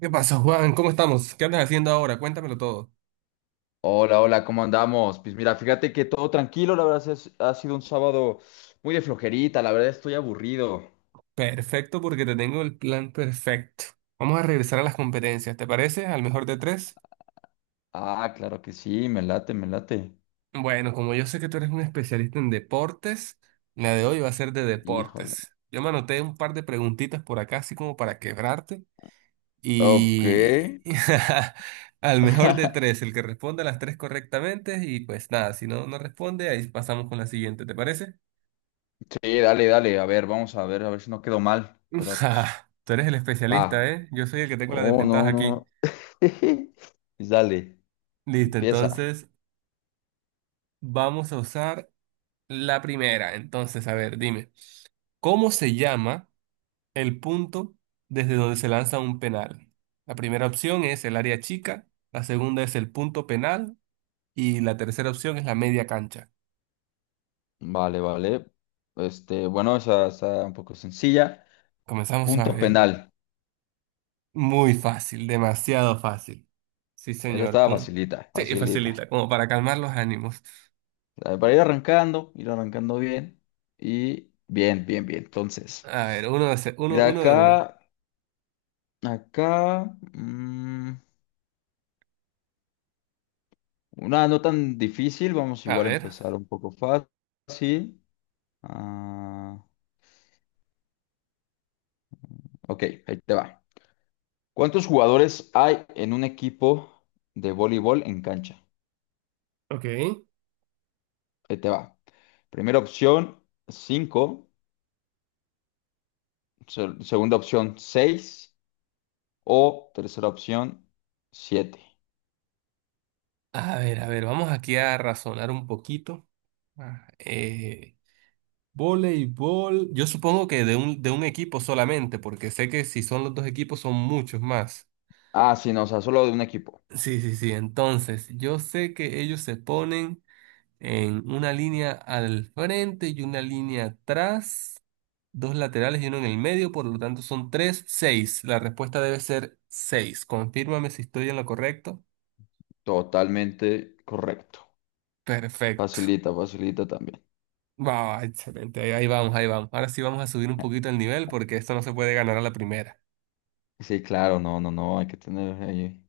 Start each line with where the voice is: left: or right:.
right: ¿Qué pasa, Juan? ¿Cómo estamos? ¿Qué andas haciendo ahora? Cuéntamelo todo.
left: Hola, hola, ¿cómo andamos? Pues mira, fíjate que todo tranquilo, la verdad ha sido un sábado muy de flojerita, la verdad estoy aburrido.
right: Perfecto, porque te tengo el plan perfecto. Vamos a regresar a las competencias, ¿te parece? Al mejor de tres.
left: Ah, claro que sí, me late, me late.
right: Bueno, como yo sé que tú eres un especialista en deportes, la de hoy va a ser de
left: Híjole.
right: deportes. Yo me anoté un par de preguntitas por acá, así como para quebrarte.
left: Ok.
right: Y al mejor de tres, el que responda las tres correctamente. Y pues nada, si no, no responde, ahí pasamos con la siguiente, ¿te parece?
left: Sí, dale, dale, a ver, vamos a ver si no quedo mal, pero pues
right: Ja, tú eres el especialista,
left: va.
right: ¿eh? Yo soy el que tengo la
left: Oh,
right: desventaja
left: no,
right: aquí.
left: no. Pues dale,
right: Listo,
left: empieza.
right: entonces vamos a usar la primera. Entonces, a ver, dime, ¿cómo se llama el punto desde donde se lanza un penal? La primera opción es el área chica, la segunda es el punto penal y la tercera opción es la media cancha.
left: Vale, vale. Bueno, esa está un poco sencilla.
right: Comenzamos a
left: Punto
right: ver.
left: penal.
right: Muy fácil, demasiado fácil. Sí,
left: Esa
right: señor.
left: estaba
right: Pum.
left: facilita,
right: Sí,
left: facilita.
right: facilita, como para calmar los ánimos.
left: Ah, para ir arrancando bien. Y bien, bien, bien. Entonces,
right: A ver,
left: mira
right: uno de uno.
left: acá, acá, mm, una no tan difícil. Vamos
right: A
left: igual a
right: ver.
left: empezar un poco fácil. Ah, ok, ahí te va. ¿Cuántos jugadores hay en un equipo de voleibol en cancha?
right: Ok.
left: Ahí te va. Primera opción, 5, segunda opción, seis, o tercera opción, 7.
right: A ver, vamos aquí a razonar un poquito. Ah, Eh, voleibol, yo supongo que de un equipo solamente, porque sé que si son los dos equipos son muchos más.
left: Ah, sí, no, o sea, solo de un equipo.
right: Sí, sí, sí, entonces yo sé que ellos se ponen en una línea al frente y una línea atrás, dos laterales y uno en el medio, por lo tanto son tres, seis. La respuesta debe ser seis. Confírmame si estoy en lo correcto.
left: Totalmente correcto.
right: Perfecto.
left: Facilita, facilita también.
right: Wow, excelente. Ahí, ahí vamos, ahí vamos. Ahora sí vamos a subir un poquito el nivel porque esto no se puede ganar a la primera.
left: Sí, claro, no, no, no, hay que tener ahí.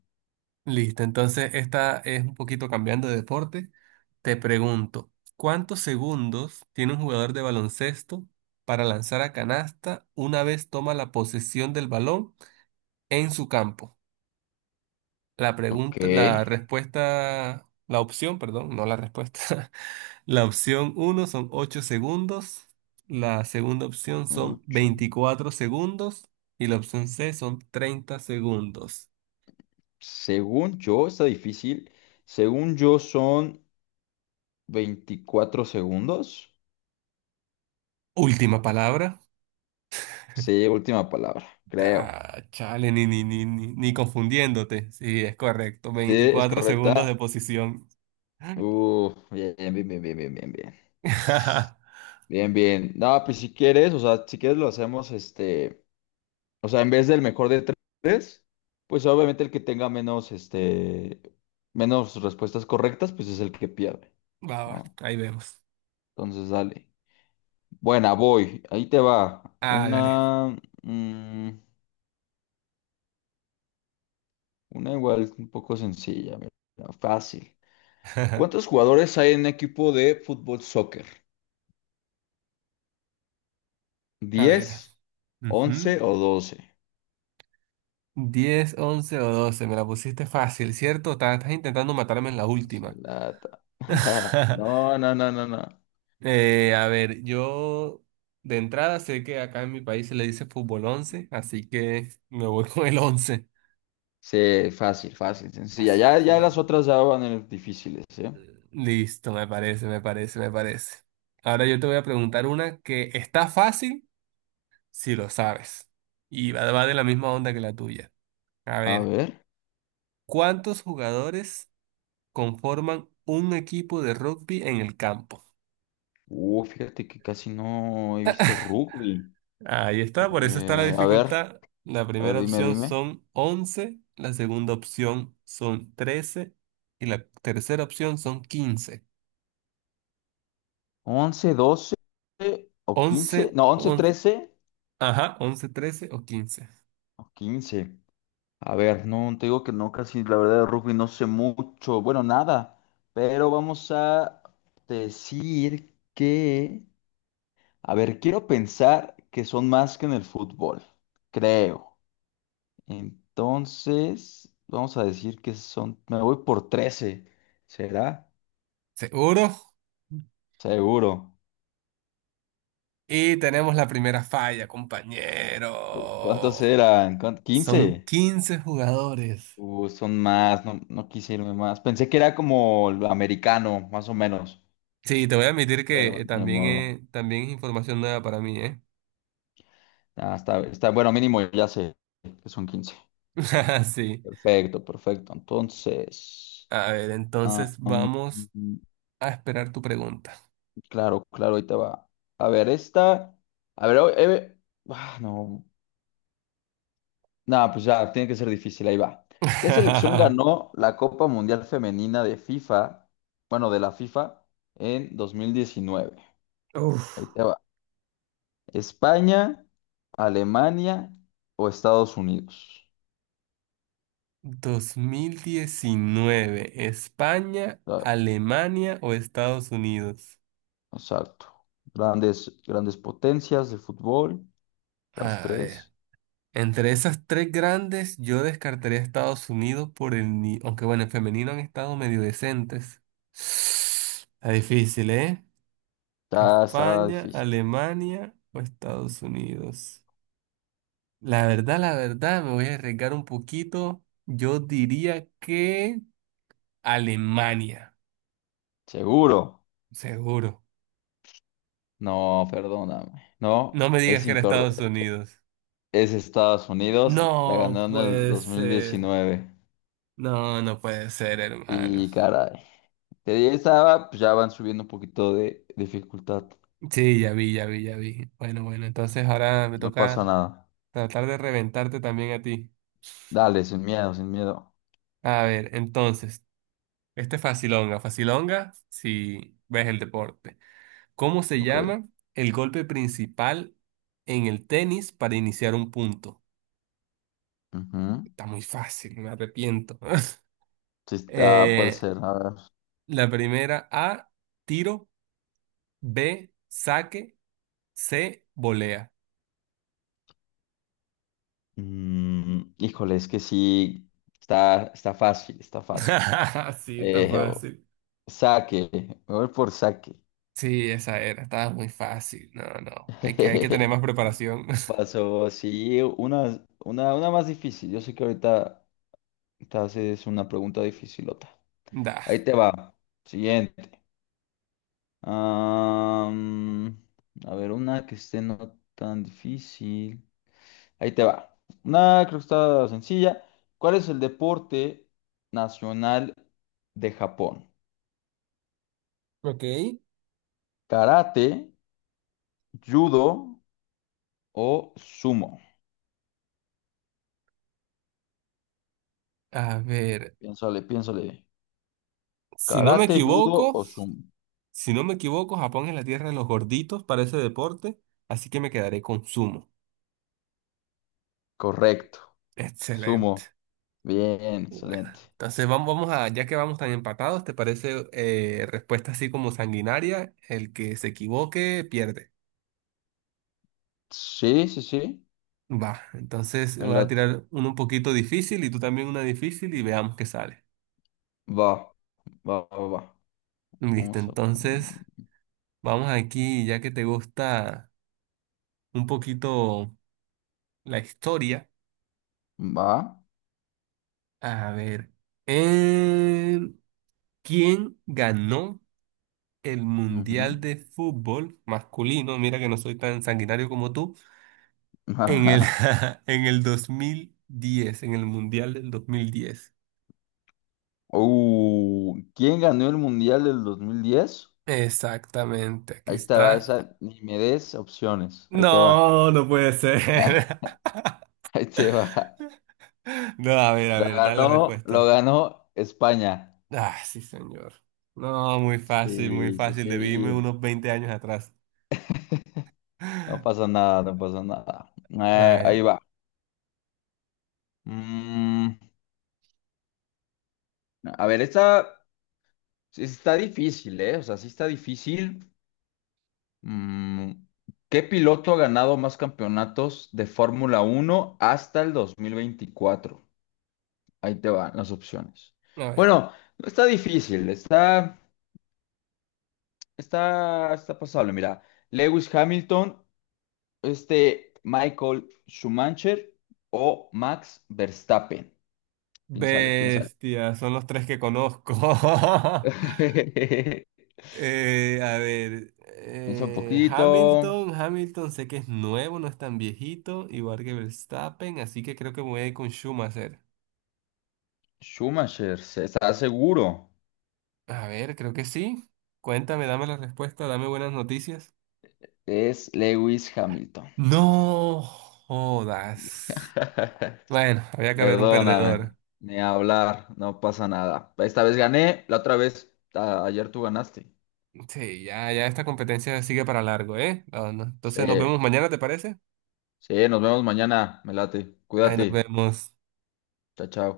right: Listo, entonces esta es un poquito cambiando de deporte. Te pregunto, ¿cuántos segundos tiene un jugador de baloncesto para lanzar a canasta una vez toma la posesión del balón en su campo? La
left: Ok,
right: pregunta, la respuesta, la opción, perdón, no la respuesta. La opción uno son 8 segundos, la segunda opción son
left: ocho.
right: 24 segundos y la opción C son 30 segundos.
left: Según yo, está difícil. Según yo, son 24 segundos.
right: Última palabra.
left: Sí, última palabra, creo.
right: Ah, chale, ni confundiéndote. Sí, es correcto.
left: Sí, es
right: Veinticuatro segundos de
left: correcta.
right: posición.
left: Bien, bien, bien, bien, bien, bien, bien. Bien, bien. No, pues si quieres, o sea, si quieres lo hacemos. O sea, en vez del mejor de tres, pues obviamente el que tenga menos respuestas correctas, pues es el que pierde,
right: Va, va,
left: ¿no?
right: ahí vemos.
left: Entonces, dale. Buena, voy. Ahí te va.
right: Hágale.
left: Mm, una igual un poco sencilla, mira, fácil. ¿Cuántos jugadores hay en un equipo de fútbol soccer?
right: A ver.
left: 10,
right: Ujú.
left: 11 o 12.
right: 10, 11 o doce. Me la pusiste fácil, ¿cierto? Estás intentando matarme en la
left: Así
right: última.
left: lata. No, no, no, no, no.
right: A ver, yo de entrada sé que acá en mi país se le dice fútbol 11, así que me voy con el 11.
left: Sí, fácil, fácil, sencilla.
right: Así,
left: Ya,
right: fácil,
left: ya las
right: ¿no?
left: otras ya van a ser difíciles, ¿eh?
right: Listo, me parece, me parece, me parece. Ahora yo te voy a preguntar una que está fácil si lo sabes. Y va de la misma onda que la tuya. A
left: A
right: ver,
left: ver.
right: ¿cuántos jugadores conforman un equipo de rugby en el campo?
left: Fíjate que casi no he visto rugby.
right: Ahí está, por eso está la
left: A ver,
right: dificultad. La
left: a ver,
right: primera
left: dime,
right: opción
left: dime.
right: son 11, la segunda opción son 13 y la tercera opción son 15.
left: 11, 12 o
right: Once,
left: 15. No, 11,
right: once,
left: 13
right: ajá, 11, 13 o 15.
left: o 15. A ver, no, te digo que no, casi la verdad de rugby no sé mucho. Bueno, nada. Pero vamos a decir que. A ver, quiero pensar que son más que en el fútbol. Creo. Entonces, vamos a decir que son, me voy por 13, ¿será?
right: ¿Seguro?
left: Seguro.
right: Y tenemos la primera falla,
left: ¿Cuántos
right: compañero.
left: eran? ¿Cuán-
right: Son
left: ¿15?
right: 15 jugadores.
left: Son más, no, no quise irme más. Pensé que era como lo americano, más o menos,
right: Sí, te voy a admitir
left: pero
right: que eh,
left: de
right: también,
left: modo.
right: eh, también es información nueva para mí, ¿eh?
left: Ah, bueno, mínimo ya sé que son 15.
right: Sí.
left: Perfecto, perfecto. Entonces,
right: A ver,
left: ah,
right: entonces
left: mm,
right: vamos a esperar tu pregunta.
left: claro, claro, ahí te va. A ver, esta, a ver, no. No, pues ya, tiene que ser difícil, ahí va. ¿Qué selección ganó la Copa Mundial Femenina de FIFA, bueno, de la FIFA, en 2019?
right: Uf,
left: Ahí te va. ¿España, Alemania o Estados Unidos?
right: 2019, España,
left: Ah,
right: Alemania o Estados Unidos.
left: exacto. Grandes, grandes potencias de fútbol, las
right: A ver,
left: tres.
right: entre esas tres grandes, yo descartaría a Estados Unidos por el... ni- Aunque bueno, en femenino han estado medio decentes. Está difícil, ¿eh?
left: Ya está
right: España,
left: difícil.
right: Alemania o Estados Unidos. La verdad, me voy a arriesgar un poquito. Yo diría que Alemania,
left: Seguro.
right: seguro.
left: No, perdóname. No,
right: No me digas
left: es
right: que era Estados
left: incorrecto.
right: Unidos.
left: Es Estados Unidos, la
right: No
left: ganó en el
right: puede ser.
left: 2019.
right: No, no puede ser, hermano.
left: Y caray. De 10 a, pues ya van subiendo un poquito de dificultad.
right: Sí, ya vi, ya vi, ya vi. Bueno, bueno, entonces ahora me
left: No pasa
right: toca
left: nada.
right: tratar de reventarte también a ti.
left: Dale, sin miedo, sin miedo.
right: A ver, entonces, este es facilonga. Facilonga, si ves el deporte. ¿Cómo se
left: Ok.
right: llama el golpe principal en el tenis para iniciar un punto?
left: Ujú.
right: Está muy fácil, me arrepiento.
left: Sí está, puede
right: Eh,
left: ser. A ver.
right: la primera A, tiro. B, saque, C, volea.
left: Híjole, es que sí. Está fácil, está fácil.
right: Sí, está
left: Eh, o-
right: fácil.
left: saque. Me voy por saque.
right: Sí, esa era, estaba muy fácil. No, no, hay que tener más preparación.
left: Pasó, sí, una más difícil. Yo sé que ahorita te haces una pregunta dificilota.
right: Da.
left: Ahí te va. Siguiente. Am, a ver, una que esté no tan difícil. Ahí te va. Una creo que está sencilla. ¿Cuál es el deporte nacional de Japón?
right: Ok.
left: ¿Karate, judo o sumo?
right: A ver,
left: Piénsale, piénsale.
right: si no me
left: ¿Karate, judo
right: equivoco,
left: o sumo?
right: si no me equivoco, Japón es la tierra de los gorditos para ese deporte, así que me quedaré con sumo.
left: Correcto. Sumo.
right: Excelente.
left: Bien,
right: Bueno,
left: excelente.
right: entonces vamos, ya que vamos tan empatados, ¿te parece respuesta así como sanguinaria? El que se equivoque pierde.
left: Sí, sí, sí.
right: Va, entonces
left: Me
right: voy a
left: late.
right: tirar uno un poquito difícil y tú también una difícil y veamos qué sale.
left: Va, va, va, va.
right: Listo,
left: Vamos a
right: entonces
left: poner.
right: vamos aquí, ya que te gusta un poquito la historia.
left: Va.
right: A ver, eh, ¿quién ganó el
left: Ujú.
right: Mundial de Fútbol masculino? Mira que no soy tan sanguinario como tú. En el, en el 2010, en el Mundial del 2010.
left: ¿Quién ganó el Mundial del 2010?
right: Exactamente, aquí
left: Ahí te va
right: está.
left: esa, ni me des opciones. Ahí te va.
right: No, no puede ser.
left: Ahí te va.
right: No, a ver, da la
left: Lo
right: respuesta.
left: ganó España.
right: Ah, sí, señor. No, muy fácil, muy
left: Sí, sí,
right: fácil. Debí irme
left: sí.
right: unos 20 años atrás.
left: No
right: A
left: pasa nada, no pasa nada. Ahí
right: ver,
left: va. Mm, a ver, esta sí está difícil, ¿eh? O sea, sí está difícil. Mm, ¿qué piloto ha ganado más campeonatos de Fórmula Uno hasta el 2024? Ahí te van las opciones.
right: a ver.
left: Bueno, no está difícil, está pasable. Mira, Lewis Hamilton, Michael Schumacher o Max Verstappen. Piénsale, piénsale.
right: Bestia, son los tres que conozco. A ver,
left: Piensa un poquito.
right: Hamilton sé que es nuevo, no es tan viejito, igual que Verstappen, así que creo que me voy a ir con Schumacher.
left: Schumacher, ¿estás seguro?
right: A ver, creo que sí. Cuéntame, dame la respuesta, dame buenas noticias.
left: Es Lewis Hamilton.
right: No jodas. Bueno, había que haber un
left: Perdóname,
right: perdedor.
left: ni hablar, no pasa nada. Esta vez gané, la otra vez, ayer tú ganaste.
right: Sí, ya, ya esta competencia sigue para largo, ¿eh? No, no. Entonces
left: Sí.
right: nos vemos mañana, ¿te parece?
left: Sí, nos vemos mañana, me late.
right: Ahí nos
left: Cuídate.
right: vemos.
left: Chao, chao.